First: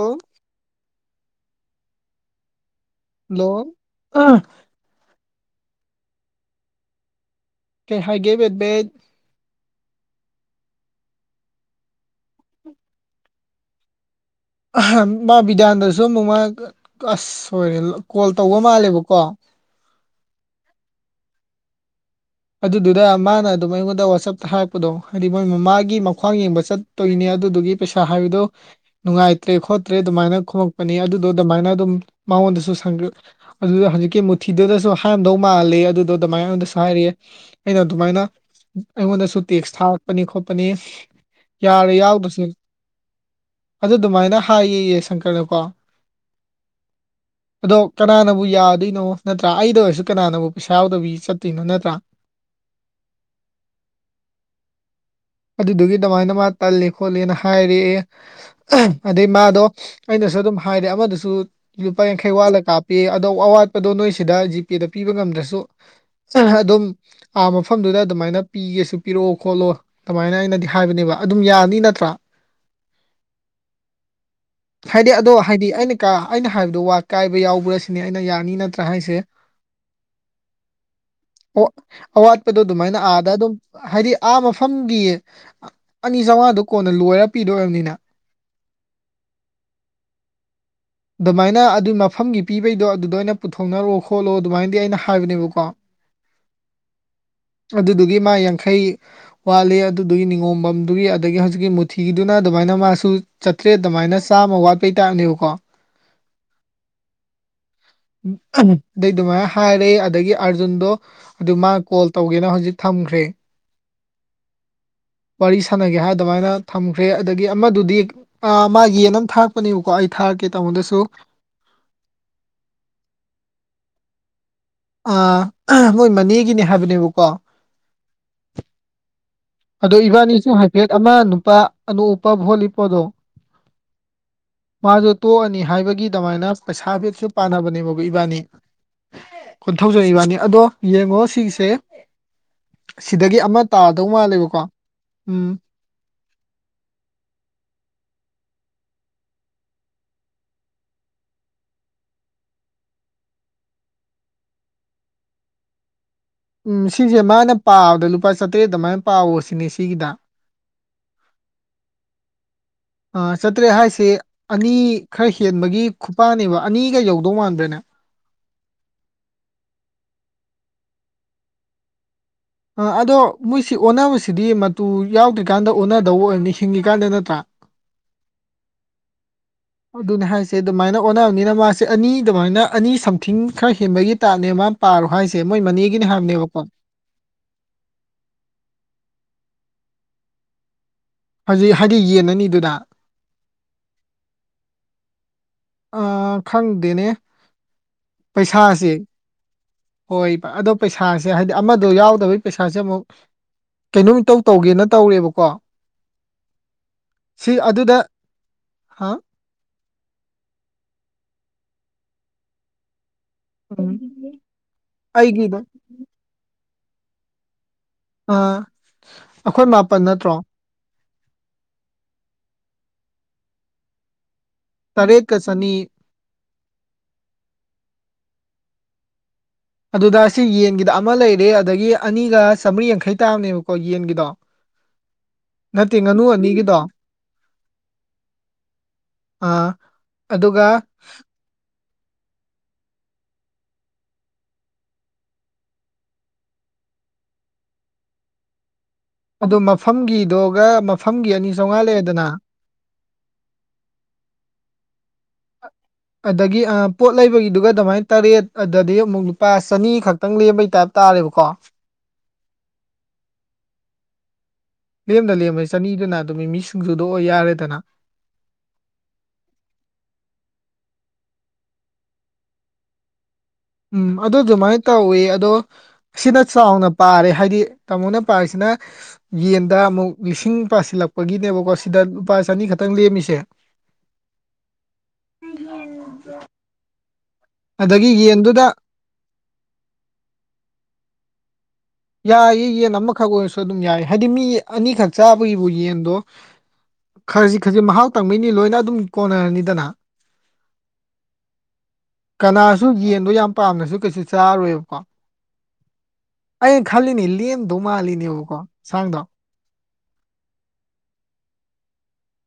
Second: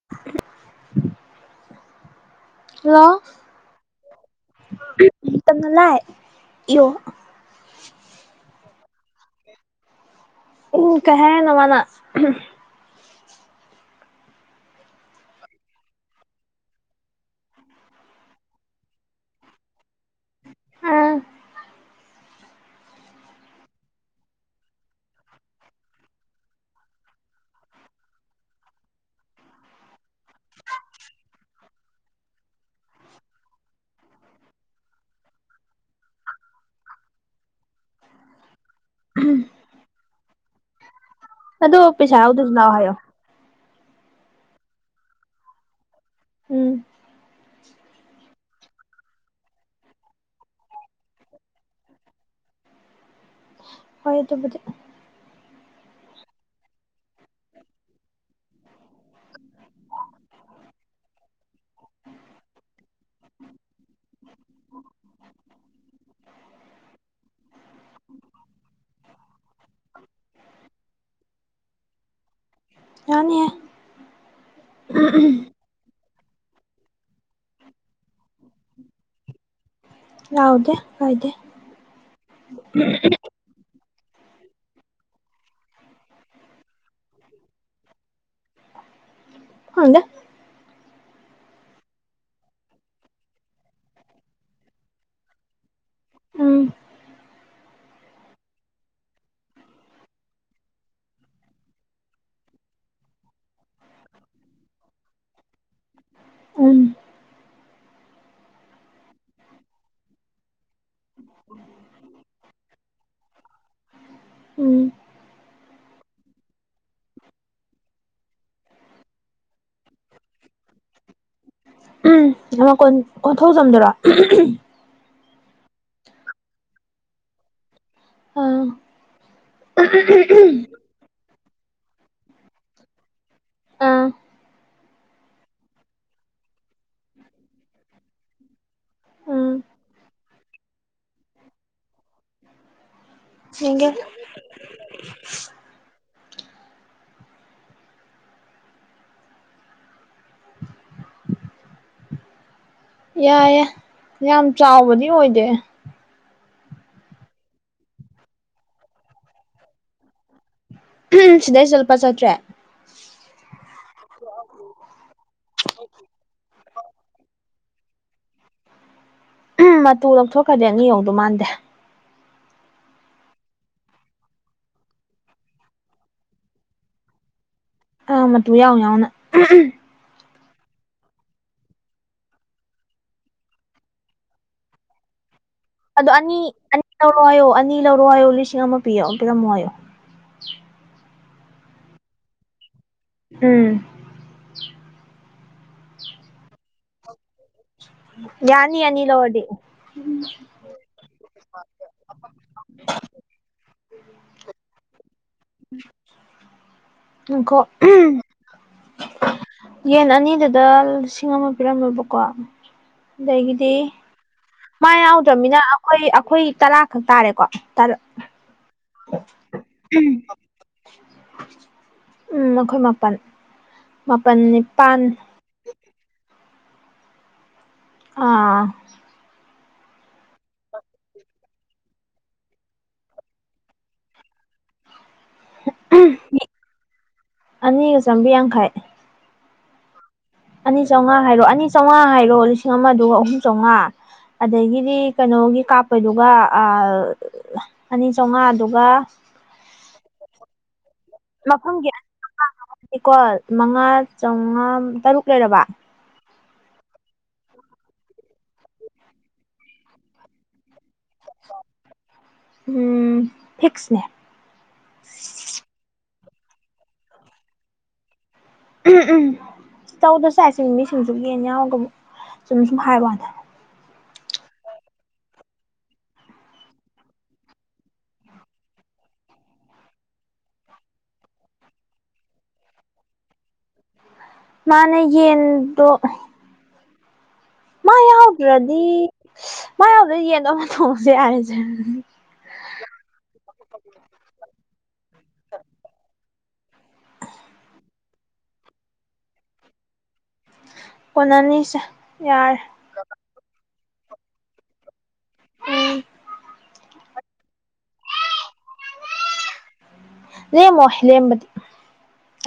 ꯑꯣ ꯍꯜꯂꯣ ꯍꯜꯂꯣꯅꯂ ꯌꯣ ꯀꯩ ꯍꯥꯏꯒꯦꯕꯦꯠꯕꯦꯠ ꯎꯝ ꯀꯦꯅ ꯑꯃꯅ ꯃꯥ ꯕꯤꯗꯥꯟꯗꯁꯨ ꯑꯃꯨꯛ ꯃꯥ ꯑꯁ ꯁꯣꯦ ꯀꯣꯜ ꯇꯧꯕ ꯃꯥꯜꯂꯦꯕꯀꯣ ꯑꯥ ꯑꯗꯨꯗꯨꯗ ꯃꯥꯅ ꯑꯗꯨꯝ ꯑꯩꯉꯣꯟꯗ ꯋꯥꯆꯞꯇ ꯍꯥꯏꯔꯛꯄꯗꯣ ꯍꯥꯏꯗꯤ ꯃꯣꯏ ꯃꯃꯥꯒꯤ ꯃꯈ꯭ꯋꯥꯡ ꯌꯦꯡꯕ ꯆꯠ ꯇꯧꯔꯤꯅꯦ ꯑꯗꯨꯗꯨꯒꯤ ꯄꯩꯁꯥ ꯍꯥꯏꯕꯗꯣ ꯅꯨꯡꯉꯥꯏꯇ꯭ꯔꯦ ꯈꯣꯠꯇ꯭ꯔꯦ ꯑꯗꯨꯃꯥꯏꯅ ꯈꯣꯃꯛꯄꯅꯤ ꯑꯗꯨꯗꯣ ꯑꯗꯨꯃꯥꯏꯅ ꯑꯗꯨꯝ ꯃꯉꯣꯟꯗꯁꯨ ꯑꯗꯨꯗ ꯍꯧꯖꯤꯛꯀꯤ ꯃꯨꯊꯤꯗꯨꯗꯁꯨ ꯍꯥꯏꯔꯝꯗꯧ ꯃꯥꯂꯦ ꯑꯗꯨꯗꯣ ꯑꯗꯨꯃꯥꯏꯅꯉꯣꯟꯗꯁꯨ ꯍꯥꯏꯔꯛꯑꯦ ꯑꯩꯅ ꯑꯗꯨꯃꯥꯏꯅ ꯑꯩꯉꯣꯟꯗꯁꯨ ꯇꯦꯛꯁ ꯊꯥꯔꯛꯄꯅꯤ ꯈꯣꯠꯄꯅꯤ ꯑꯗꯣ ꯌꯥꯔꯦ ꯄꯩꯁꯥ ꯌꯥꯎꯗ꯭ꯔꯁꯨ ꯂꯥꯛꯑꯣ ꯍꯥꯏꯌꯣ ꯑꯗꯨ ꯑꯗꯨꯃꯥꯏꯅ ꯍꯥꯏꯌꯦꯌꯦ ꯁꯪꯀꯔꯅꯀꯣ ꯎꯝ ꯑꯗꯣ ꯀꯅꯥꯅꯕꯨ ꯌꯥꯗꯣꯏꯅꯣ ꯅꯠꯇ꯭ꯔꯥ ꯑꯩꯗ ꯑꯣꯏꯔꯁꯨ ꯀꯅꯥꯅꯕꯨ ꯄꯩꯁꯥ ꯌꯥꯎꯗꯕꯤ ꯆꯠꯇꯣꯏꯅꯣ ꯅꯠꯇ꯭ꯔꯥ ꯍꯣꯏ ꯑꯗꯨ ꯑꯗꯨꯗꯨꯒꯤ ꯑꯗꯨꯃꯥꯏꯅ ꯃꯥ ꯇꯜꯂꯤ ꯈꯣꯠꯂꯤꯅ ꯍꯥꯏꯔꯛꯑꯦ ꯑꯗꯩ ꯃꯥꯗꯣ ꯑꯩꯅꯁꯨ ꯑꯗꯨꯝ ꯍꯥꯏꯔꯦ ꯑꯃꯗꯁꯨ ꯂꯨꯄꯥ ꯌꯥꯡꯈꯩ ꯋꯥꯠꯂ ꯀꯥꯞꯄꯤ ꯑꯗꯣ ꯑꯋꯥꯠꯄꯗꯣ ꯅꯣꯏꯁꯤꯗ ꯖꯤꯄꯦꯗ ꯄꯤꯕ ꯉꯝꯗ꯭ꯔꯁꯨ ꯑꯗꯨꯝ ꯑꯥ ꯃꯐꯝꯗꯨꯗ ꯑꯗꯨꯃꯥꯏꯅ ꯄꯤꯒꯦꯁꯨ ꯄꯤꯔꯛꯑꯣ ꯈꯣꯠꯂꯣ ꯑꯗꯨꯃꯥꯏꯅ ꯑꯩꯅꯗꯤ ꯍꯥꯏꯕꯅꯦꯕ ꯑꯗꯨꯝ ꯌꯥꯅꯤ ꯅꯠꯇ꯭ꯔꯥ ꯌꯥꯅꯤꯌꯦ ꯍꯥꯏꯗꯤ ꯑꯗꯣ ꯍꯥꯏꯗꯤ ꯑꯩꯅ ꯀ ꯑꯩꯅ ꯍꯥꯏꯕꯗꯣ ꯋꯥ ꯀꯥꯏꯕ ꯌꯥꯎꯕ꯭ꯔ ꯁꯤꯅꯦ ꯑꯩꯅ ꯌꯥꯅꯤ ꯅꯠꯇ꯭ꯔꯥ ꯍꯥꯏꯁꯦ ꯍꯥꯎꯗꯦ ꯍꯥꯏꯗꯦ ꯑꯣ ꯑꯋꯥꯠꯄꯗꯣ ꯑꯗꯨꯃꯥꯏꯅ ꯑꯥꯗ ꯑꯗꯨꯝ ꯍꯥꯏꯗꯤ ꯑꯥ ꯃꯐꯝꯒꯤ ꯑꯅꯤ ꯆꯥꯝꯃꯉꯥꯗꯨ ꯀꯣꯟꯅ ꯂꯣꯏꯔ ꯄꯤꯗꯣꯏꯕꯅꯤꯅ ꯈꯪꯗꯦ ꯑꯗꯨꯃꯥꯏꯅ ꯑꯗꯨ ꯃꯐꯝꯒꯤ ꯄꯤꯕꯩꯗꯣ ꯑꯗꯨꯗ ꯑꯩꯅ ꯄꯨꯊꯣꯛꯅꯔꯣ ꯈꯣꯠꯂꯣ ꯑꯗꯨꯃꯥꯏꯅꯗꯤ ꯑꯩꯅ ꯍꯥꯏꯕꯅꯦꯕꯀꯣ ꯎꯝ ꯑꯗꯨꯗꯨꯒꯤ ꯃꯥ ꯌꯥꯡꯈꯩ ꯋꯥꯠꯂꯤ ꯑꯗꯨꯗꯨꯒꯤ ꯅꯤꯉꯣꯝꯕꯝꯗꯨꯒꯤ ꯑꯗꯒꯤ ꯍꯧꯖꯤꯛꯀꯤ ꯃꯨꯊꯤꯒꯤꯗꯨꯅ ꯑꯗꯨꯃꯥꯏꯅ ꯃꯥꯁꯨ꯫ ꯆꯥꯇ꯭ꯔꯦ ꯑꯗꯨꯃꯥꯏꯅ ꯆꯥꯝꯃ ꯋꯥꯠꯄꯩ ꯇꯥꯛꯞꯅꯦꯕꯀꯣ꯫ ꯎꯟ꯫ ꯎꯝ ꯑꯍꯝ ꯑꯗꯩ ꯑꯗꯨꯃꯥꯏꯅ ꯍꯥꯏꯔꯑꯦ ꯑꯗꯒꯤ ꯑꯥꯔꯖꯨꯟꯗꯣ꯫ ꯑꯗꯨ ꯃꯥ ꯀꯣꯜ ꯇꯧꯒꯦꯅ ꯍꯧꯖꯤꯛ ꯊꯝꯈ꯭ꯔꯦ ꯎꯝ ꯋꯥꯔꯤ ꯁꯥꯟꯅꯒꯦ ꯍꯥꯏ꯫ ꯑꯗꯨꯃꯥꯏꯅ ꯊꯝꯈ꯭ꯔꯦ ꯑꯗꯒꯤ ꯑꯃꯗꯨꯗꯤ꯫ ꯑ ꯃꯥꯒꯤꯅꯝ ꯊꯥꯔꯛꯄꯅꯦꯕꯀꯣ ꯑꯩ ꯊꯥꯔꯛꯀꯦ ꯇꯥꯃꯣꯗꯁꯨ꯫ ꯎꯝ ꯑꯃ ꯀꯣꯟꯊꯣꯡ ꯆꯝꯗꯔꯣ꯫ ꯑ ꯃꯣꯏ ꯃꯅꯦꯒꯤꯅꯦ ꯍꯥꯏꯕꯅꯦꯕꯀꯣ ꯑꯥ ꯑꯗꯣ ꯏꯕꯥꯅꯤꯁꯨ ꯍꯥꯏꯐꯦꯠ ꯑꯃ ꯅꯨꯄꯥ ꯑꯅꯣꯛ ꯎꯄ ꯚꯣꯠ ꯂꯦꯞꯄꯗꯣ ꯑꯥ ꯃꯥꯁꯨ ꯇꯣꯛꯑꯅꯤ ꯍꯥꯏꯕꯒꯤ ꯑꯗꯨꯃꯥꯏꯅ ꯄꯩꯁꯥꯐꯤꯠꯁꯨ ꯄꯥꯅꯕꯅꯦꯕ ꯏꯕꯥꯅꯤ ꯎꯝ ꯀꯣꯟꯊꯧꯖꯝ ꯏꯕꯥꯅꯤ ꯑꯗꯣ ꯌꯦꯡꯉꯣ ꯁꯤꯒꯤꯁꯦ ꯁꯤꯗꯒꯤ ꯑꯃ ꯌꯦꯡꯒꯦ ꯇꯥꯗꯧ ꯃꯥꯜꯂꯦꯕꯀꯣ ꯎꯝ ꯌꯥꯏꯑꯦ ꯌꯥꯝ ꯆꯥꯎꯕꯗꯤ ꯑꯣꯏꯗꯦ ꯎꯝ ꯁꯤꯁꯦ ꯃꯥꯅ ꯄꯥꯕꯗ ꯂꯨꯄꯥ ꯆꯥꯇꯔꯦꯠ ꯑꯗꯨꯃꯥꯏꯅ ꯄꯥꯑꯣ ꯁꯤꯅꯦ ꯁꯤꯒꯤꯗ ꯁꯤꯗꯩꯁꯤ ꯂꯨꯄꯥ ꯆꯠꯇ꯭ꯔꯦ꯫ ꯑ ꯆꯇ꯭ꯔꯦ ꯍꯥꯏ꯫ꯁꯤ ꯑꯅꯤ ꯈꯔ ꯍꯦꯟꯕꯒꯤ ꯈꯨꯄꯥꯅꯦꯕ ꯑꯅꯤꯒ ꯌꯧꯗꯧ ꯃꯥꯟꯗ꯭ꯔꯦꯅꯦ꯫ ꯎꯝ ꯃꯇꯨ ꯂꯧꯊꯣꯛꯈ꯭ꯔꯗꯤ ꯑꯅꯤ ꯌꯧꯗꯧ ꯃꯥꯟꯗꯦ꯫ ꯍꯣ ꯑꯗꯣ ꯃꯣꯏꯁꯤ ꯑꯣꯟꯅꯕꯁꯤꯗꯤ ꯃꯇꯨ ꯌꯥꯎꯗ꯭ꯔꯤꯀꯥꯟꯗ ꯑꯣꯟꯅꯗꯧꯕ ꯑꯣꯏꯔꯝꯅꯤ ꯍꯤꯡꯉꯤꯀꯥꯟꯗ ꯅꯠꯇ꯭ꯔꯥ꯫ ꯥ ꯑ ꯃꯇꯨ ꯌꯥꯎ ꯌꯥꯎꯅ꯫ ꯑꯗꯨꯅꯦ ꯍꯥꯏꯁꯦ ꯑꯗꯨꯃꯥꯏꯅ ꯑꯣꯟꯅꯕꯅꯤꯅ ꯃꯥꯁꯦ ꯑꯅꯤ ꯑꯗꯨꯃꯥꯏꯅ ꯑꯅꯤ ꯁꯝꯊꯤꯡ ꯈꯔ ꯍꯦꯟꯕꯒꯤ ꯇꯥꯏꯞꯅꯦ ꯃꯥꯅ ꯄꯥꯔꯣ ꯍꯥꯏꯁꯦ꯫ ꯑꯦꯃꯣꯏ ꯃꯅꯦ꯫ ꯑꯗꯣ ꯑꯅꯤ ꯑꯅꯤ ꯂꯧꯔꯣ ꯍꯥꯏꯌꯣ ꯑꯅꯤ ꯂꯧꯔꯣ ꯍꯥꯏꯌꯣ ꯂꯤꯁꯤꯡ ꯑꯃ ꯄꯤꯌꯣ ꯄꯤꯔꯝꯃꯣ ꯍꯥꯏꯌꯣ꯫ ꯍꯧꯖꯤꯛ ꯍꯥꯏꯗꯤ ꯌꯦꯟ ꯑꯅꯤꯗꯨꯅ꯫ ꯎꯝ꯫ ꯑꯥ ꯈꯪꯗꯦꯅꯦ ꯌꯥꯅꯤ ꯄꯩꯁꯥꯁꯦ ꯑꯅꯤ ꯂꯧꯔꯗꯤ ꯍꯣꯏ ꯑꯗꯣ꯫ ꯄꯩꯁꯥꯁꯦ ꯍꯥꯏꯗꯤ ꯑꯃꯗꯣ ꯌꯥꯎꯗꯕꯒꯤ ꯄꯩꯁꯥꯁꯦ ꯑꯃꯨꯛ ꯀꯩꯅꯣꯝ ꯏꯇꯧ ꯇꯧꯒꯦꯅ ꯇꯧꯔꯦꯕꯀꯣ꯫ ꯁꯤ ꯅꯪꯀꯣ꯫ ꯑꯗꯨꯗ ꯍꯥ ꯌꯦꯟ ꯑꯅꯤꯗꯨꯗ ꯂꯤꯁꯤꯡ ꯑꯃ ꯄꯤꯔꯝꯃꯦꯕꯀꯣ ꯑꯗꯒꯤꯗꯤ꯫ ꯎꯝ ꯃꯥ ꯑꯩꯒꯤꯗꯣ ꯌꯥꯎꯗ꯭ꯔꯝꯅꯤꯅ ꯑꯩꯈꯣꯏ ꯑꯩꯈꯣꯏ ꯇꯔꯥꯈꯛ ꯇꯥꯔꯦꯀꯣ꯫ ꯑ ꯑꯩꯈꯣꯏ ꯃꯥꯄꯟ ꯅꯠꯇ꯭ꯔꯣ꯫ ꯎꯝ ꯑꯩꯈꯣꯏ ꯃꯥꯄꯜ ꯃꯥꯄꯜ꯫ ꯅꯤꯄꯥꯜ ꯇꯔꯦꯠꯀ ꯆꯅꯤ꯫ ꯑꯥ꯫ ꯑꯗꯨꯗ ꯁꯤ ꯌꯦꯟꯒꯤꯗ ꯑꯃ ꯂꯩꯔꯦ ꯑꯗꯒꯤ ꯑꯅꯤꯒ ꯆꯥꯝꯃ꯭ꯔꯤ ꯌꯥꯡꯈꯩ ꯇꯥꯕꯅꯦꯕꯀꯣ ꯌꯦꯟꯒꯤꯗꯣ꯫ ꯅꯠꯇꯦ ꯉꯥꯅꯨ ꯑꯅꯤꯒꯤꯗꯣ꯫ ꯑꯅꯤꯒ ꯆꯥꯝꯃꯔꯤ ꯌꯥꯡꯈꯩ ꯑ ꯑꯗꯨꯒ꯫ ꯑꯅꯤ ꯆꯥꯝꯃꯉꯥ ꯍꯥꯏꯔꯣ ꯑꯅꯤ ꯆꯥꯝꯃꯉ ꯍꯥꯏꯔꯣ ꯂꯤꯁꯤꯡ ꯑꯃꯗꯨꯒ ꯑꯍꯨꯝ ꯆꯥꯝꯃꯉꯥ꯫ ꯑꯗꯒꯤꯗꯤ ꯀꯩꯅꯣꯒꯤ ꯀꯥꯞꯄꯗꯨꯒ ꯑꯥ꯫ ꯑꯅꯤ ꯆꯥꯝꯃꯉꯥ ꯑꯗꯨꯒ꯫ ꯑꯗꯨ ꯃꯐꯝꯒꯤꯗꯨꯒ ꯃꯐꯝꯒꯤ ꯑꯅꯤ ꯆꯥꯝꯃꯉꯥ ꯂꯩꯕꯦꯗꯅ꯫ ꯑꯗꯨꯗꯤꯀꯣ ꯃꯉꯥ ꯆꯥꯝꯃꯉꯥ ꯇꯔꯨꯛ ꯂꯩꯔꯕ꯫ ꯑꯗꯒꯤ ꯄꯣꯠ ꯂꯩꯕꯒꯤꯗꯨꯒ ꯑꯗꯨꯃꯥꯏꯅ ꯇꯔꯦꯠ ꯑꯗꯗꯤ ꯑꯃꯨꯛ ꯂꯨꯄꯥ ꯆꯅꯤ ꯈꯛ꯫ ꯈꯤꯇꯪ ꯂꯦꯝꯕꯒꯤ ꯇꯥꯏꯞ ꯇꯥꯔꯦꯕꯀꯣ꯫ ꯎꯝ ꯐꯤꯛꯁꯅꯦ꯫ ꯂꯦꯝꯗ ꯂꯦꯝꯃꯦ ꯆꯅꯤꯗꯨꯅ ꯑꯗꯨꯝ ꯃꯤ ꯃꯤ ꯁꯤꯡꯖꯨꯗꯣ ꯑꯣꯏ ꯌꯥꯔꯦꯗꯅ꯫ ꯎ ꯎꯝ ꯇꯧꯗꯔꯁꯨꯁꯦ ꯃꯤꯃꯤ ꯁꯤꯡꯖꯨ ꯌꯦꯟꯅꯤ ꯍꯥꯎꯕꯒꯤ ꯆꯨꯝꯅ ꯁꯨꯝ ꯍꯥꯏꯕ ꯋꯥꯅꯤ꯫ ꯎꯝ ꯑꯗꯨ ꯑꯗꯨꯃꯥꯏꯅ ꯇꯧꯌꯦ ꯑꯗꯣ꯫ ꯁꯤꯅ ꯆꯥꯎꯅ ꯄꯥꯔꯦ ꯍꯥꯏꯗꯤ ꯇꯥꯃꯣꯅ ꯄꯥꯔꯤꯁꯤꯅ꯫ ꯌꯦꯟꯗ ꯑꯃꯨꯛ ꯂꯤꯁꯤꯡ ꯄꯥꯁꯤꯜꯂꯛꯄꯒꯤꯅꯦꯕꯀꯣ ꯁꯤꯗ ꯂꯨꯄꯥ ꯆꯅꯤ ꯈꯛꯇꯪ ꯂꯦꯝꯃꯤꯁꯦ꯫ ꯃꯥꯟꯅꯦ ꯌꯦꯟꯗꯣ꯫ ꯃꯥ ꯑꯗꯒꯤ ꯌꯦꯟꯗꯨꯗ ꯌꯥꯎꯗ꯭ꯔꯗꯤ ꯃꯥ ꯌꯥꯎꯗ꯭ꯔꯗꯤ ꯌꯦꯟꯗꯣ ꯑꯃ ꯊꯣꯡꯉꯁꯨ ꯌꯥꯔꯦꯁꯦ꯫ ꯌꯥꯏꯌꯦ ꯌꯦꯟ ꯑꯃꯈꯛ ꯑꯣꯏꯔꯁꯨ ꯑꯗꯨꯝ ꯌꯥꯏ ꯍꯥꯏꯗꯤ ꯃꯤ ꯑꯅꯤꯈꯛ ꯆꯥꯕꯒꯤꯕꯨ ꯌꯦꯟꯗꯣ ꯈꯖꯤꯛ ꯈꯖꯤꯛ ꯃꯍꯥꯎ ꯇꯪꯕꯩꯗꯤ ꯂꯣꯏꯅ ꯑꯗꯨꯝ ꯀꯣꯟꯅꯔꯅꯤꯗꯅ ꯀꯣꯟꯅꯅꯤꯁꯦ ꯌꯥꯔꯅꯤ ꯗꯨ ꯌꯦꯟꯗꯣ ꯌꯥꯝ ꯄꯥꯝꯅꯁꯨ ꯀꯩꯁꯨ ꯆꯥꯔꯣꯏꯕ ꯎꯝ꯫ ꯑꯩꯅ ꯈꯜꯂꯤꯅꯦ ꯂꯦꯝꯗꯧ ꯃꯥꯜꯂꯤꯅꯦꯕꯀꯣ ꯁꯥꯡꯗꯣ꯫ ꯂꯦꯝꯃꯣ ꯂꯦꯝꯕꯗꯤ꯫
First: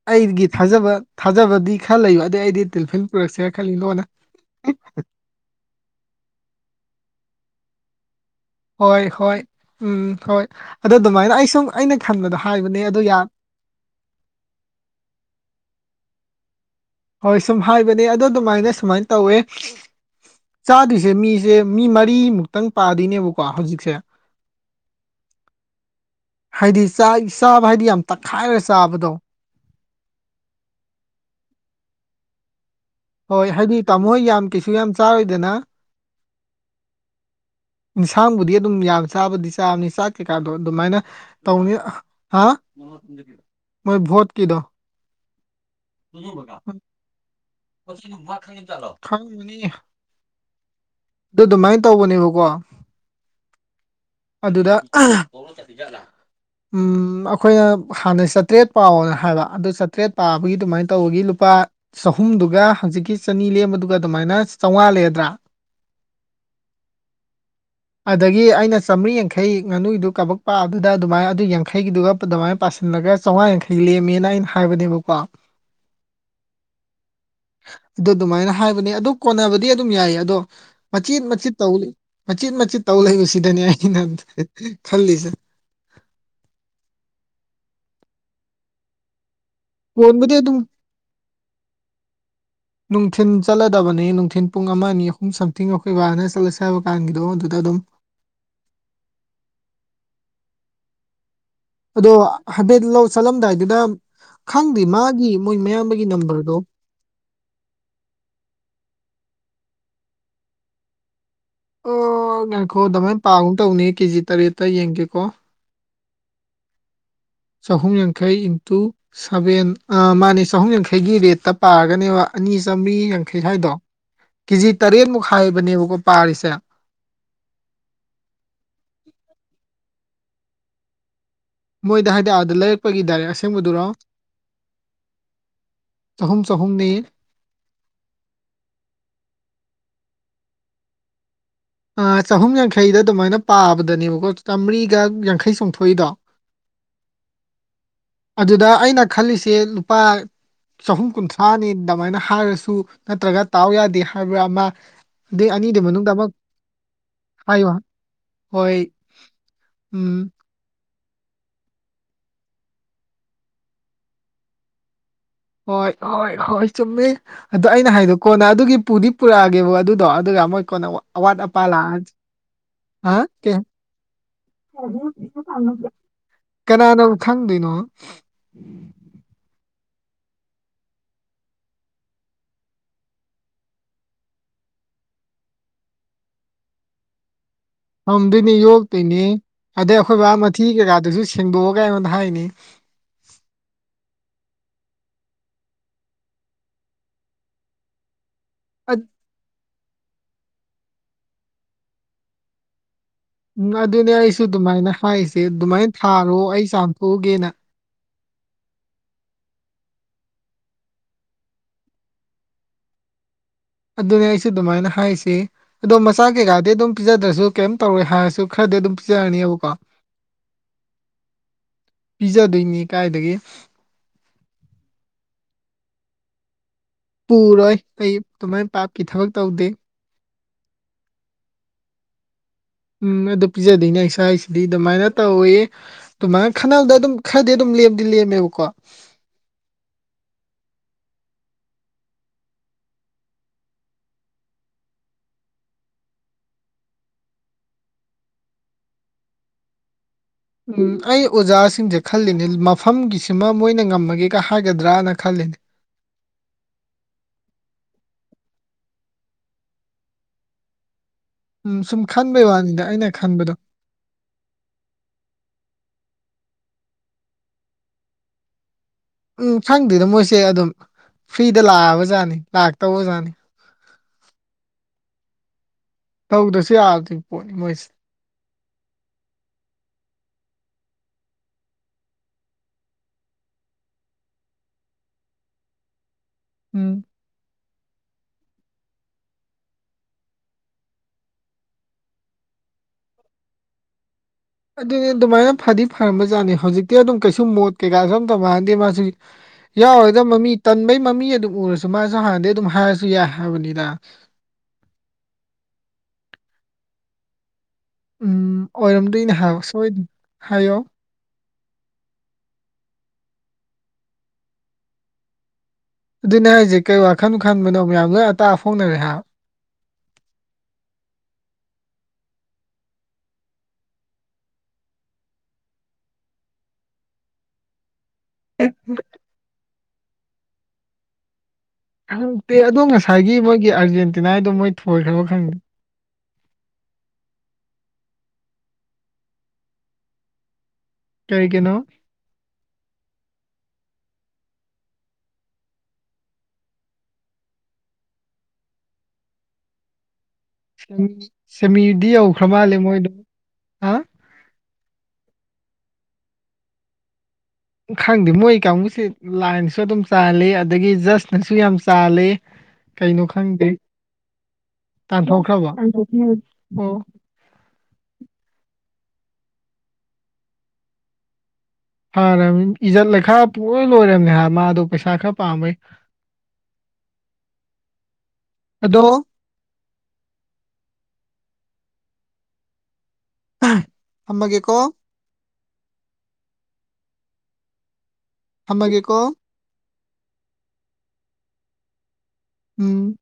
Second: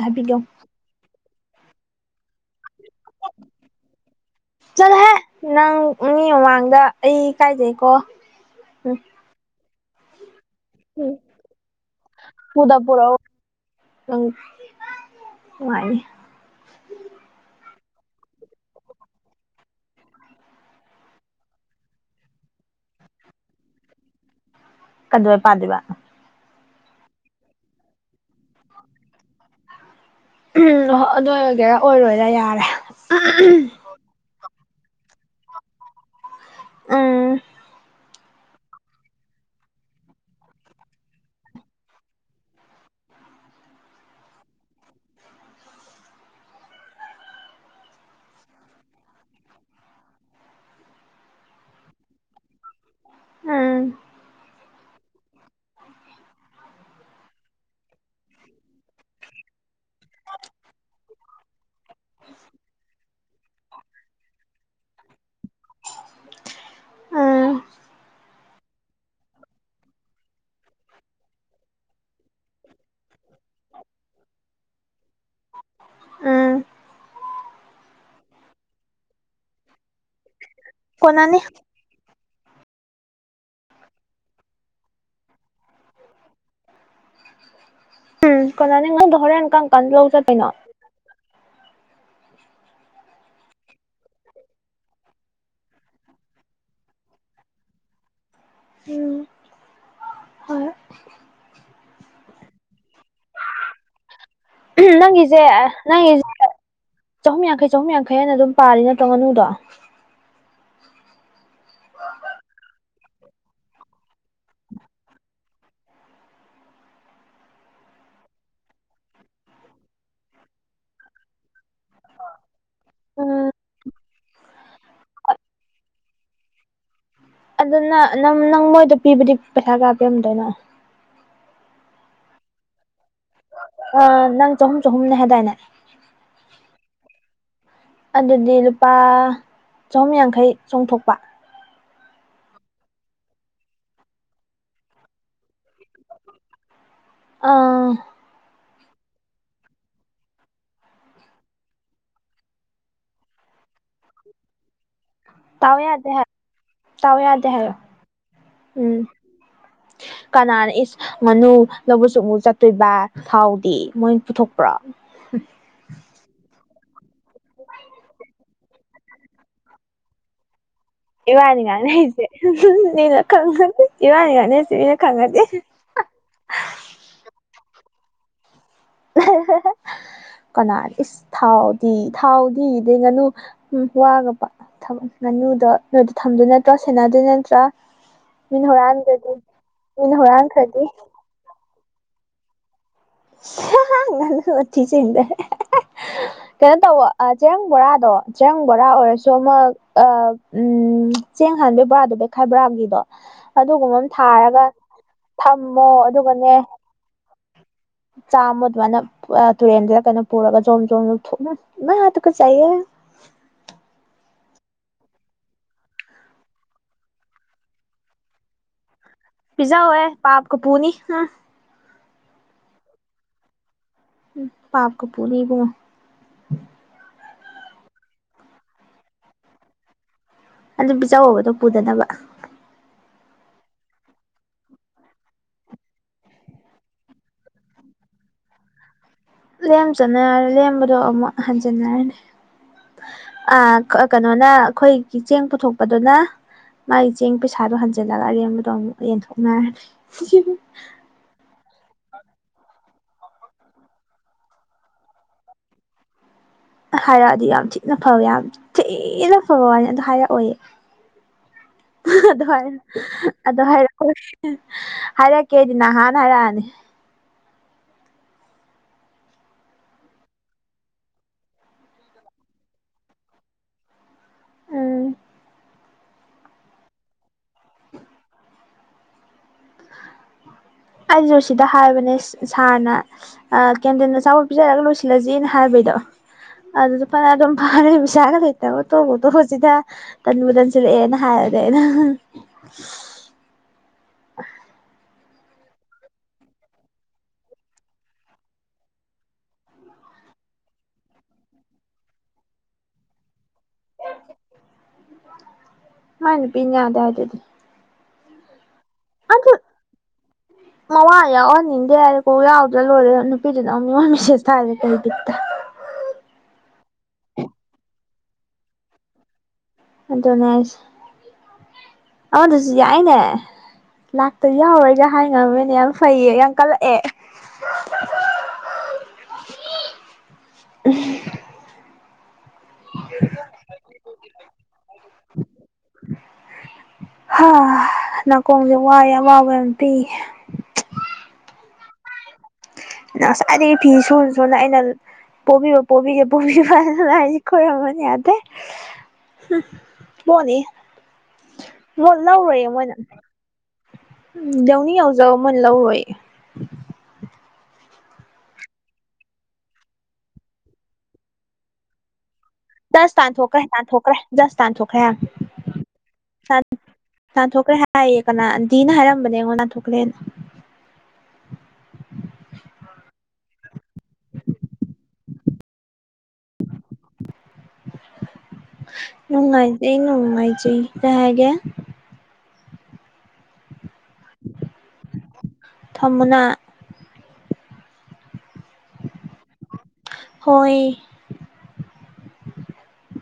ꯍꯥꯏꯕꯤꯒꯦ ꯑꯩꯒꯤ ꯊꯥꯖꯕ ꯊꯥꯖꯕꯗꯤ ꯈꯔ ꯂꯩꯌꯕ ꯑꯗꯩ ꯑꯩꯗꯤ ꯇꯤꯂꯤꯐꯤꯟ ꯄꯨꯔꯛꯁꯦꯔ ꯈꯜꯂꯤ ꯂꯣꯟꯅ꯫ ꯆꯠꯂꯣꯍꯦ ꯅꯪ ꯃꯤ ꯃꯃꯥꯡꯗ ꯑꯩ ꯏꯀꯥꯏꯖꯩꯀꯣ ꯍꯣꯏ ꯍꯣꯏ ꯎꯝ ꯍꯣꯏ ꯑꯗꯣ ꯑꯗꯨꯃꯥꯏꯅ ꯑꯩ ꯁꯨꯝ ꯑꯩꯅ ꯈꯟꯕꯗ ꯍꯥꯏꯕꯅꯦ ꯑꯗꯨ ꯌꯥ ꯑꯪ ꯅꯨꯡꯉꯥꯏꯌꯦ ꯍꯣꯏ ꯁꯨꯝ ꯍꯥꯏꯕꯅꯦ ꯑꯗꯣ ꯑꯗꯨꯃꯥꯏꯅ ꯁꯨꯃꯥꯏꯅ ꯇꯧꯋꯦ ꯆꯥꯗꯣꯏꯁꯦ ꯃꯤꯁꯦ ꯃꯤ ꯃꯔꯤꯃꯨꯛꯇꯪ ꯄꯥꯗꯣꯏꯅꯦꯕꯀꯣ ꯍꯧꯖꯤꯛꯁꯦ [inaudible] ꯀꯩꯗꯧꯕꯩ ꯄꯥꯗꯣꯏꯕ ꯍꯥꯏꯗꯤ ꯆꯥꯏ ꯆꯥꯕ ꯍꯥꯏꯗꯤ ꯌꯥꯝ ꯇꯛꯈꯥꯏꯔ ꯆꯥꯕꯗꯣ ꯎꯝ ꯍꯣ ꯑꯗꯨ ꯑꯣꯏꯒꯦꯔꯥ ꯑꯣꯏꯔꯣꯏꯔꯥ ꯌꯥꯔꯦ ꯍꯣꯏ ꯍꯥꯏꯗꯤ ꯇꯥꯃꯣ ꯍꯣꯏ ꯌꯥꯝ ꯀꯩꯁꯨ ꯌꯥꯝ ꯆꯥꯔꯣꯏꯗꯅ ꯎꯝ ꯏꯟꯁꯥꯡꯕꯨꯗꯤ ꯑꯗꯨꯝ ꯌꯥꯝ ꯆꯥꯕꯗꯤ ꯆꯥꯕꯅꯦ ꯆꯥꯛ ꯀꯩꯀꯥꯗꯣ ꯑꯗꯨꯃꯥꯏꯅ ꯇꯧꯅꯤ ꯍꯥ ꯃꯣꯏ ꯚꯣꯠ ꯀꯤꯗꯣ [unintelligible] ꯑꯗꯨ ꯑꯗꯨꯃꯥꯏꯅ ꯇꯧꯕꯅꯦꯕꯀꯣ ꯎꯝ ꯑꯗꯨꯗ ꯎꯝ ꯑꯩꯈꯣꯏꯅ ꯍꯥꯟꯅ ꯆꯥꯇ꯭ꯔꯦꯠ ꯄꯥꯎꯅ ꯍꯥꯏꯕ ꯑꯗꯨ ꯆꯥꯇ꯭ꯔꯦꯠ ꯄꯥꯕꯒꯤ ꯑꯗꯨꯃꯥꯏꯅ ꯇꯧꯕꯒꯤ ꯂꯨꯄꯥ ꯆꯍꯨꯝꯗꯨꯒ ꯍꯧꯖꯤꯛꯀꯤ ꯆꯅꯤ ꯂꯦꯝꯕꯗꯨꯒ ꯑꯗꯨꯃꯥꯏꯅ ꯆꯥꯝꯃꯉꯥ ꯂꯩꫪꯗ꯭ꯔꯥ ꯑꯥ ꯑꯗꯒꯤ ꯑꯩꯅ ꯆꯥꯝꯃꯔꯤ ꯌꯥꯡꯈꯩ ꯉꯥꯅꯨꯒꯤꯗꯨ ꯀꯕꯛ ꯄꯥꯛꯕꯗꯨꯗ ꯑꯗꯨꯃꯥꯏꯅ ꯑꯗꯨ ꯌꯥꯡꯈꯩꯒꯤꯗꯨꯒ ꯑꯗꯨꯃꯥꯏꯅ ꯄꯥ ꯁꯜꯂꯒ ꯆꯥꯝꯃꯉꯥ ꯌꯥꯡꯈꯩ ꯂꯦꯝꯃꯦꯅ ꯑꯩꯅ ꯍꯥꯏꯕꯅꯦꯕꯀꯣ ꯎꯝ ꯑꯗꯨ ꯑꯗꯨꯃꯥꯏꯅ ꯍꯥꯏꯕꯅꯦ ꯑꯗꯨ ꯀꯣꯟꯅꯕꯗꯤ ꯑꯗꯨꯝ ꯌꯥꯏ ꯑꯗꯣ ꯃꯆꯤꯠ ꯀꯣꯟꯅꯅꯤ ꯃꯆꯤꯠ ꯇꯧ ꯃꯆꯤꯠ ꯃꯆꯤꯠ ꯇꯧ ꯂꯩꯕꯁꯤꯗꯅꯦ ꯑꯩꯅ ꯈꯜꯂꯤꯁꯦ ꯎꯝ ꯀꯣꯟꯅꯅꯤ ꯉꯥꯅꯨꯗꯣ ꯍꯣꯏꯔ‌‌ꯦꯟ ꯀꯣꯟꯕꯨꯗꯤ ꯑꯗꯨꯝ ꯅꯨꯡꯊꯤꯟ ꯆꯠꯂꯗꯕꯅꯤ ꯅꯨꯡꯊꯤꯟ ꯄꯨꯡ ꯑꯃ ꯑꯅꯤ ꯑꯍꯨꯝ ꯁꯝꯊꯤꯡ ꯑꯩꯈꯣꯏ ꯕꯥꯅ ꯆꯠꯂꯁꯦ ꯍꯥꯏꯕ ꯀꯥꯟꯒꯤꯗꯣ ꯑꯗꯨꯗ ꯑꯗꯨꯝ ꯎꯝ ꯍꯣꯏ ꯑꯗꯣ ꯍꯥꯏꯐꯦꯠꯇꯤ ꯂꯧ ꯆꯠꯂꯝꯗꯥꯏꯗꯨꯗ ꯈꯪꯗꯦ ꯃꯥꯒꯤ ꯅꯪꯒꯤꯁꯦ ꯃꯣꯏ ꯃꯌꯥꯝꯕꯒꯤ ꯅꯪꯒꯤꯁꯦ ꯅꯝꯕꯔꯗꯣ ꯆꯍꯨꯝ ꯌꯥꯡꯈꯩ ꯆꯍꯨꯝ ꯌꯥꯡꯈꯩ ꯍꯥꯏꯅ ꯑꯗꯨꯝ ꯄꯥꯔꯤ ꯅꯠꯇ꯭ꯔꯣ ꯉꯥꯅꯨꯗꯣ ꯑꯣ ꯉꯥꯏꯈꯣ ꯑꯗꯨꯃꯥꯏꯅ ꯄꯥꯒꯨꯝ ꯇꯧꯕꯅꯤ ꯀꯦꯖꯤ ꯇꯔꯦꯠꯇ ꯌꯦꯡꯒꯦꯀꯣ ꯆꯍꯨꯝ ꯌꯥꯡꯈꯩ ꯏꯟꯇꯨ ꯁꯚꯦꯟ ꯑ ꯃꯥꯅꯦ ꯆꯍꯨꯝ ꯌꯥꯡꯈꯩꯒꯤ ꯔꯦꯠꯇ ꯄꯥꯔꯒꯅꯦꯕ ꯑꯅꯤ ꯆꯥꯝꯔꯤ ꯌꯥꯡꯈꯩ ꯎꯝ ꯍꯥꯏꯗꯣ ꯀꯦꯖꯤ ꯇꯔꯦꯠꯃꯨꯛ ꯍꯥꯏꯕꯅꯦꯕꯀꯣ ꯄꯥꯔꯤꯁꯦ ꯑꯗꯨꯅ ꯅꯪ ꯅꯪ ꯃꯣꯏꯗ ꯄꯤꯕꯗꯤ ꯄꯩꯁꯥ ꯀꯌꯥ ꯄꯤꯔꯝꯗꯣꯏꯅꯣ ꯃꯣꯏꯗ ꯍꯥꯏꯗꯤ‌ ꯑꯗꯥ ꯂꯩꯔꯛꯄꯒꯤꯗꯥꯏꯔꯛ ꯑꯁꯦ ꯑ ꯅꯪ ꯆꯍꯨꯝ ꯆꯍꯨꯝꯅꯦ ꯍꯥꯏꯗꯥꯏꯅꯦ ꯆꯍꯨꯝ ꯆꯍꯨꯝꯅꯤ ꯑꯗꯨꯗꯤ ꯂꯨꯄꯥ ꯆꯍꯨꯝ ꯌꯥꯡꯈꯩ ꯆꯣꯡꯊꯣꯛ ꯑ ꯆꯍꯨꯝ ꯌꯥꯡꯈꯩꯗꯨ ꯑꯗꯨꯃꯥꯏꯅ ꯄꯥꯕꯗꯅꯦꯕꯀꯣ ꯆꯥꯝꯃꯔꯤꯒ ꯌꯥꯡꯈꯩ ꯆꯣꯡꯊꯣꯛꯏꯗꯣ [unintelligible] ꯑꯥ ꯑꯗꯨꯗ ꯑꯩꯅ ꯈꯜꯂꯤꯁꯦ ꯂꯨꯄꯥ ꯆꯍꯨꯝ ꯀꯨꯟꯊ꯭ꯔꯥꯅꯦ ꯗꯃꯥꯏꯅ ꯍꯥꯏꯔꯁꯨ ꯅꯠꯇ꯭ꯔꯒ ꯇꯥꯎ ꯌꯥꯗꯦ ꯍꯥꯏꯕ꯭ꯔꯥ ꯑꯃ ꯑꯗꯨꯢ ꯇꯥꯎ ꯑꯅꯤꯗꯨꯢ ꯌꯥꯗꯦ ꯃꯅꯨꯡꯗ ꯍꯥꯏ ꯑꯃꯛ ꯇꯥꯎ ꯌꯥꯗꯦ ꯍꯥꯏꯌꯣ ꯍꯣꯏ ꯎꯝ ꯎꯝ ꯀꯅꯥꯅ ꯢꯁ ꯉꯥꯅꯨ ꯂꯧꯕꯁꯨ ꯑꯃꯨ ꯆꯠꯇꯣꯏꯕ ꯊꯥꯎꯗꯤ ꯃꯣꯏ ꯄꯨꯊꯣꯛꯄ꯭ꯔꯣ ꯍꯣꯏ ꯍꯣꯏ ꯍꯣꯏ ꯆꯨꯝꯃꯦ ꯑꯗꯣ ꯑꯩꯅ ꯍꯥꯏꯗꯣ ꯀꯣꯟꯅ ꯑꯗꯨꯒꯤ ꯄꯨꯗꯤ ꯄꯨꯔꯛꯑꯒꯦꯕ ꯑꯗꯨꯗꯣ ꯑꯗꯨꯒ ꯃꯣꯏ ꯀꯣꯟꯅ ꯑꯋꯥꯠ ꯏꯕꯥꯟꯅꯤ ꯑꯄꯥ ꯂꯥꯛꯑ ꯉꯥꯡꯅꯩꯁꯦ ꯍꯥ ꯃꯤꯅ ꯀꯩ ꯈꯪꯉꯗꯤ ꯏꯕꯥꯟꯅꯤ ꯉꯥꯟꯅꯩꯁꯦ ꯃꯤꯅ ꯈꯪꯉꯗꯤ ꯀꯅꯥꯅ ꯕꯨ ꯈꯪꯗꯣꯏꯅꯣ ꯀꯅꯥ ꯏꯁ ꯊꯥꯎꯗꯤ ꯊꯥꯎꯗꯤ [unintelligible] ꯉꯥꯅꯨꯗꯣ ꯅꯣꯏꯗ ꯊꯝꯗꯣꯏ ꯅꯠꯇ꯭ꯔꯥ ꯁꯦꯟꯅꯗꯣꯏ ꯅꯠꯇ꯭ꯔꯥ ꯊꯝꯗꯣꯏꯅꯦ ꯃꯤꯅ ꯌꯣꯛꯇꯣꯏꯅꯦ ꯍꯨꯔꯥꯟꯗ꯭ꯔꯗꯤ ꯑꯗꯩ ꯃꯤꯅ ꯑꯩꯈꯣꯏ ꯕꯥ ꯃꯊꯤ ꯍꯨꯔꯥꯟꯈ꯭ꯔꯗꯤ ꯀꯩꯀꯥꯗꯨꯁꯨ ꯁꯦꯡꯗꯣꯛꯑꯒ ꯑꯩꯉꯣꯟꯗ ꯍꯥꯏꯅꯤ ꯉꯥꯅꯨ ꯃꯊꯤ ꯁꯦꯡꯗꯣꯔꯦ ꯀꯩꯅꯣ ꯇꯧꯋꯣ ꯆꯔꯦꯡ ꯕꯣꯔꯥꯗꯣ ꯆꯦꯔꯪ ꯕꯣꯔꯥ ꯑꯣꯏꯔꯁꯨ ꯑꯃꯨꯛ ꯆꯦꯡ ꯍꯥꯟꯕꯩ ꯕꯣꯔꯥꯗꯣ ꯕꯦꯛꯈꯥꯏ ꯕꯣꯔꯥꯒꯤꯗꯣ ꯎꯝ ꯑꯗꯨꯒꯨꯝꯕ ꯑꯃ ꯑꯗꯨꯅꯦ ꯑꯩꯁꯨ ꯊꯥꯔꯒ ꯑꯗꯨꯃꯥꯏꯅ ꯍꯥꯏꯖꯦ ꯊꯝꯃꯣ ꯗꯨꯃꯥꯏꯅ ꯊꯥꯔꯣ ꯑꯩ ꯆꯥꯝꯊꯣꯛꯎꯒꯦꯅ ꯆꯥꯝꯃꯣ ꯑꯗꯨꯃꯥꯏꯅ ꯇꯨꯔꯦꯟꯗꯨꯗ ꯀꯩꯅꯣ ꯄꯨꯔꯒ ꯖꯣꯝ ꯖꯣꯝ ꯢꯃꯥ ꯢꯃꯥ ꯇꯨꯀꯠꯆꯩꯌꯦ ꯑꯗꯨꯅꯦ ꯑꯩꯁꯨ ꯑꯗꯨꯃꯥꯏꯅ ꯍꯥꯏꯁꯦ ꯑꯗꯣ ꯃꯆꯥ ꯀꯩꯀꯥꯗꯤ ꯑꯗꯨꯝ ꯄꯤꯖꯗ꯭ꯔꯁꯨ ꯀꯩꯝ ꯇꯧꯔꯦꯢ ꯍꯥꯏꯔꯁꯨ ꯈꯔꯗꯤ ꯑꯗꯨꯝ ꯄꯤꯖꯔꯅꯦꯕꯀꯣ ꯄꯤꯖꯧꯍꯦ ꯄꯥꯞ ꯀꯄꯨꯨꯅꯤ ꯄꯤꯖꯗꯣꯏꯅꯦ ꯀꯥꯏꯗꯒꯤ ꯄꯥꯞꯀ ꯄꯨꯅꯤ ꯢꯕꯨꯡꯉꯣ ꯄꯨꯔꯣꯏ ꯑꯩ ꯑꯗꯨꯃꯥꯏ ꯄꯥꯞꯀꯤ ꯊꯕꯛ ꯇꯧꯗꯦ ꯑꯗꯨ ꯄꯖꯧꯕ ꯑꯗꯨ ꯄꯨꯗꯅꯕ ꯎꯝ ꯑꯗꯨ ꯄꯤꯖꯗꯣꯏꯅꯦ ꯑꯩꯁꯨ ꯍꯥꯏꯁꯤꯗꯤ ꯑꯗꯨꯃꯥꯏꯅ ꯇꯧꯋꯦ ꯑꯗꯨꯃꯥꯏꯅ ꯈꯅꯥꯕꯗ ꯑꯗꯨꯝ ꯈꯔꯗꯤ ꯑꯗꯨꯝ ꯂꯦꯝꯗꯤ ꯂꯦꯝꯃꯦꯕꯀꯣ ꯂꯦꯝꯖꯅ ꯂꯦꯝꯕꯗꯣ ꯑꯃꯨꯛ ꯍꯟꯖꯟꯅꯔꯅꯤ ꯑ ꯀꯩꯅꯣꯅ ꯑꯩꯈꯣꯏꯒꯤ ꯆꯦꯡ ꯄꯨꯊꯣꯛꯄꯗꯨꯅ ꯃꯥꯒꯤ ꯆꯦꯡ ꯄꯩꯁꯥꯗꯨꯣ ꯍꯟꯖꯤꯜꯂꯒ ꯑꯔꯦꯝꯕꯗꯣ ꯑꯃꯨꯛ ꯌꯦꯟꯊꯣꯛꯅꯔꯅꯤ ꯎꯝ ꯑꯩ ꯑꯣꯖꯥꯁꯤꯡꯖꯦ ꯈꯜꯂꯤꯅꯦ ꯃꯐꯝꯒꯤꯁꯤꯃ ꯃꯣꯏꯅ ꯉꯝꯃꯒꯦꯒ ꯍꯥꯏꯒꯗ꯭ꯔꯅ ꯈꯜꯂꯤꯅꯦ ꯍꯥꯏꯔꯛꯑꯗꯤ ꯌꯥꯝ ꯊꯤꯅ ꯐꯕ ꯌꯥꯝ ꯊꯤꯅ ꯐꯕ ꯋꯥꯅꯦ ꯑꯗꯨ ꯍꯥꯏꯔꯛꯑꯣꯢꯌꯦ ꯎꯝ ꯁꯨꯝ ꯈꯟꯕꯩ ꯑꯗꯨ ꯍꯥꯢꯔ ꯋꯥꯅꯤꯗ ꯑꯩꯅ ꯈꯟꯕꯗꯣ ꯑꯗꯨ ꯍꯥꯏꯔꯛꯑꯣꯢ ꯍꯥꯏꯔꯛꯀꯦꯗꯤ ꯅꯍꯥꯟꯅ ꯍꯥꯏꯔꯑꯅꯤ ꯎꯝ ꯈꯪꯗꯦꯏꯗ ꯃꯣꯏꯁꯦ ꯑꯗꯨꯝ ꯐ꯭ꯔꯤꯗ ꯂꯥꯛꯑꯕꯖꯥꯅꯤ ꯂꯥꯛꯇꯧꯕꯖꯥꯅꯤ ꯎꯝ ꯇꯧꯗ꯭ꯔꯁꯨ ꯌꯥꯔꯗꯣꯏ ꯄꯣꯠꯅꯤ ꯃꯣꯏꯁꯦ ꯑꯩ ꯖꯣꯁꯤꯗ ꯍꯥꯏꯕꯅꯦ ꯁꯥꯔꯅ ꯀꯦꯟꯗꯤꯟ ꯑꯆꯥꯕꯣꯠ ꯄꯤꯖꯔꯒ ꯂꯣꯏꯁꯤꯜꯂꯁꯤꯅ ꯍꯥꯏꯕꯩꯗꯣ ꯎꯝ ꯑꯗꯨ ꯐꯅꯗꯨꯝ ꯐꯔꯦ ꯄꯩꯁꯥꯒ ꯂꯩꯇꯕ ꯇꯣꯛꯇꯨꯝ ꯇꯣꯛꯑꯁꯤꯗ ꯇꯟꯕꯨ ꯇꯟꯖꯟꯂꯛꯑꯦꯅ ꯍꯥꯏꯕꯅꯦ ꯑꯩꯅ ꯑꯗꯨꯅꯦ ꯑꯗꯨꯃꯥꯏꯅ ꯐꯗꯤ ꯐꯔꯝꯕꯖꯥꯅꯤ ꯍꯧꯖꯤꯛꯇꯤ ꯑꯗꯨꯝ ꯀꯩꯁꯨ ꯃꯣꯠ ꯀꯩꯀꯥꯖꯦ ꯑꯝꯇ ꯃꯥꯟꯅꯗꯦ ꯃꯥꯁꯨ ꯌꯥꯎꯔꯦꯢꯗ ꯃꯃꯤ ꯇꯟꯕꯩ ꯃꯃꯤ ꯑꯗꯨꯝ ꯎꯔꯁꯨ ꯃꯥꯁꯨ ꯍꯥꯟꯅꯗꯩ ꯑꯗꯨꯝ ꯍꯥꯏꯔꯁꯨ ꯌꯥꯏ ꯍꯥꯏꯕꯅꯤꯗ ꯃꯥꯢ ꯅꯨꯄꯤꯅ ꯌꯥꯗꯦ ꯍꯥꯢꯗꯨꯗꯤ ꯎꯝ ꯑꯣꯏꯔꯝꯗꯣꯏꯅꯦ ꯍꯥꯏ ꯁꯣꯏꯗ ꯍꯥꯏꯌꯣ ꯉꯔꯥꯡ ꯌꯥꯎꯍꯟꯅꯤꯡꯗꯦ ꯍꯥꯏꯔꯗꯤ ꯀꯣꯛ ꯌꯥꯎꯗ꯭ꯔ ꯂꯣꯏꯔꯦ ꯅꯨꯄꯤꯗꯨꯅ ꯑꯃꯨꯛ ꯃꯤꯁꯦꯁ ꯊꯥꯏꯔꯦ ꯀꯩ ꯕꯤꯠꯇ ꯑꯗꯨꯅꯦ ꯍꯥꯏꯔꯤꯖꯦ ꯀꯩ ꯋꯥꯈꯟꯕꯨ ꯈꯟꯕꯅꯣ ꯃꯌꯥꯝ ꯂꯣꯏ ꯑꯇꯥꯛ ꯑꯐꯣꯡꯅꯔꯦ ꯍꯥꯏꯕ ꯑꯗꯨꯅꯦ ꯍꯥꯢꯁꯦ ꯑꯃꯗꯨꯁꯨ ꯌꯥꯏꯅꯦ ꯂꯥꯛꯇ ꯌꯥꯎꯔꯒ ꯍꯥꯏ ꯉꯝꯃꯤꯅ ꯌꯥꯝ ꯐꯩꯌꯦ ꯌꯥꯝ ꯀꯜꯂꯛꯑꯦ [inaudible] ꯎ ꯈꯪꯗꯦ ꯑꯗꯣ ꯉꯁꯥꯏꯒꯤ ꯃꯣꯏꯒꯤ ꯑꯥꯔꯖꯦꯟꯇꯤꯅꯥꯏꯗꯣ ꯃꯣꯏ ꯊꯣꯏꯈ꯭ꯔꯕ ꯈꯪꯗꯦ ꯍꯥ ꯅꯥꯀꯣꯡꯁꯦ ꯋꯥꯏ ꯑꯋꯥꯕ ꯌꯥꯝ ꯄꯤ ꯇꯔꯤ ꯀꯅꯣ ꯑꯁꯥꯏꯗꯤ ꯐꯤ ꯁꯨ ꯁꯨꯅ ꯑꯩꯅ ꯄꯣꯕꯤꯕ ꯄꯕꯤꯒꯦ ꯄꯣꯕꯤꯕꯅ ꯂꯥꯢꯁꯤ ꯈꯣꯔꯝꯕꯅꯤ ꯌꯥꯗꯦ ꯍꯨꯝ ꯃꯣꯠꯅꯤ ꯁꯦꯃꯤ ꯁꯦꯃꯤꯔꯗꯤ ꯃꯣꯠ ꯌꯧꯈ꯭ꯔ ꯃꯥꯜꯂꯦ ꯃꯣꯏꯗꯣ ꯍꯥ ꯎꯝ ꯌꯧꯅꯤꯡ ꯌꯧꯖꯧ ꯃꯣꯢꯅ ꯂꯧꯔꯣꯏꯌꯦ ꯈꯪꯗꯦ ꯃꯣꯏ ꯀꯥꯡꯕꯨꯁꯦ ꯂꯥꯏꯅꯁꯨ ꯑꯗꯨꯝ ꯆꯥꯜꯂꯤ ꯑꯗꯒꯤ ꯖꯁꯅꯁꯨ ꯌꯥꯝ ꯆꯥꯜꯂꯤ ꯖꯁ ꯀꯩꯅꯣ ꯇꯥꯟꯊꯣꯛꯈ꯭ꯔꯦ ꯈꯪꯗꯦ ꯇꯥꯟꯊꯣꯛꯈ꯭ꯔꯦ ꯖꯁ ꯇꯥꯟꯊꯣꯛꯈ꯭ꯔꯦ ꯍꯥꯏꯝ ꯇꯥꯟꯊꯣꯛꯈ꯭ꯔꯕ ꯇꯥꯟ ꯑꯣ ꯇꯥꯟꯊꯣꯛꯈ꯭ꯔꯦ ꯍꯥꯏꯌꯦ ꯀꯅꯥ ꯑꯟꯗꯤꯅ ꯍꯥꯏꯔꯝꯕꯅꯦ ꯑꯩꯉꯣꯟꯗ ꯇꯥꯟꯊꯣꯛꯈ꯭ꯔꯦꯅ ꯐꯔ ꯏꯖꯠ ꯂꯩꯈꯥ ꯄꯨꯡ ꯂꯣꯏ ꯂꯣꯏꯔꯕꯅꯦ ꯍꯥꯏ ꯃꯥꯗꯣ ꯄꯩꯁꯥ ꯈꯔ ꯄꯥꯝꯃꯩ ꯑꯗꯣ ꯣꯡꯃꯥꯏꯖ ꯅꯣꯡꯃꯥꯏꯁ ꯀ ꯍꯥꯏꯒ ꯊꯝꯃꯒꯦꯀꯣ ꯊꯝꯃꯨꯅꯥ ꯊꯝꯃꯒꯦꯀꯣ ꯍꯣꯏ ꯎꯝ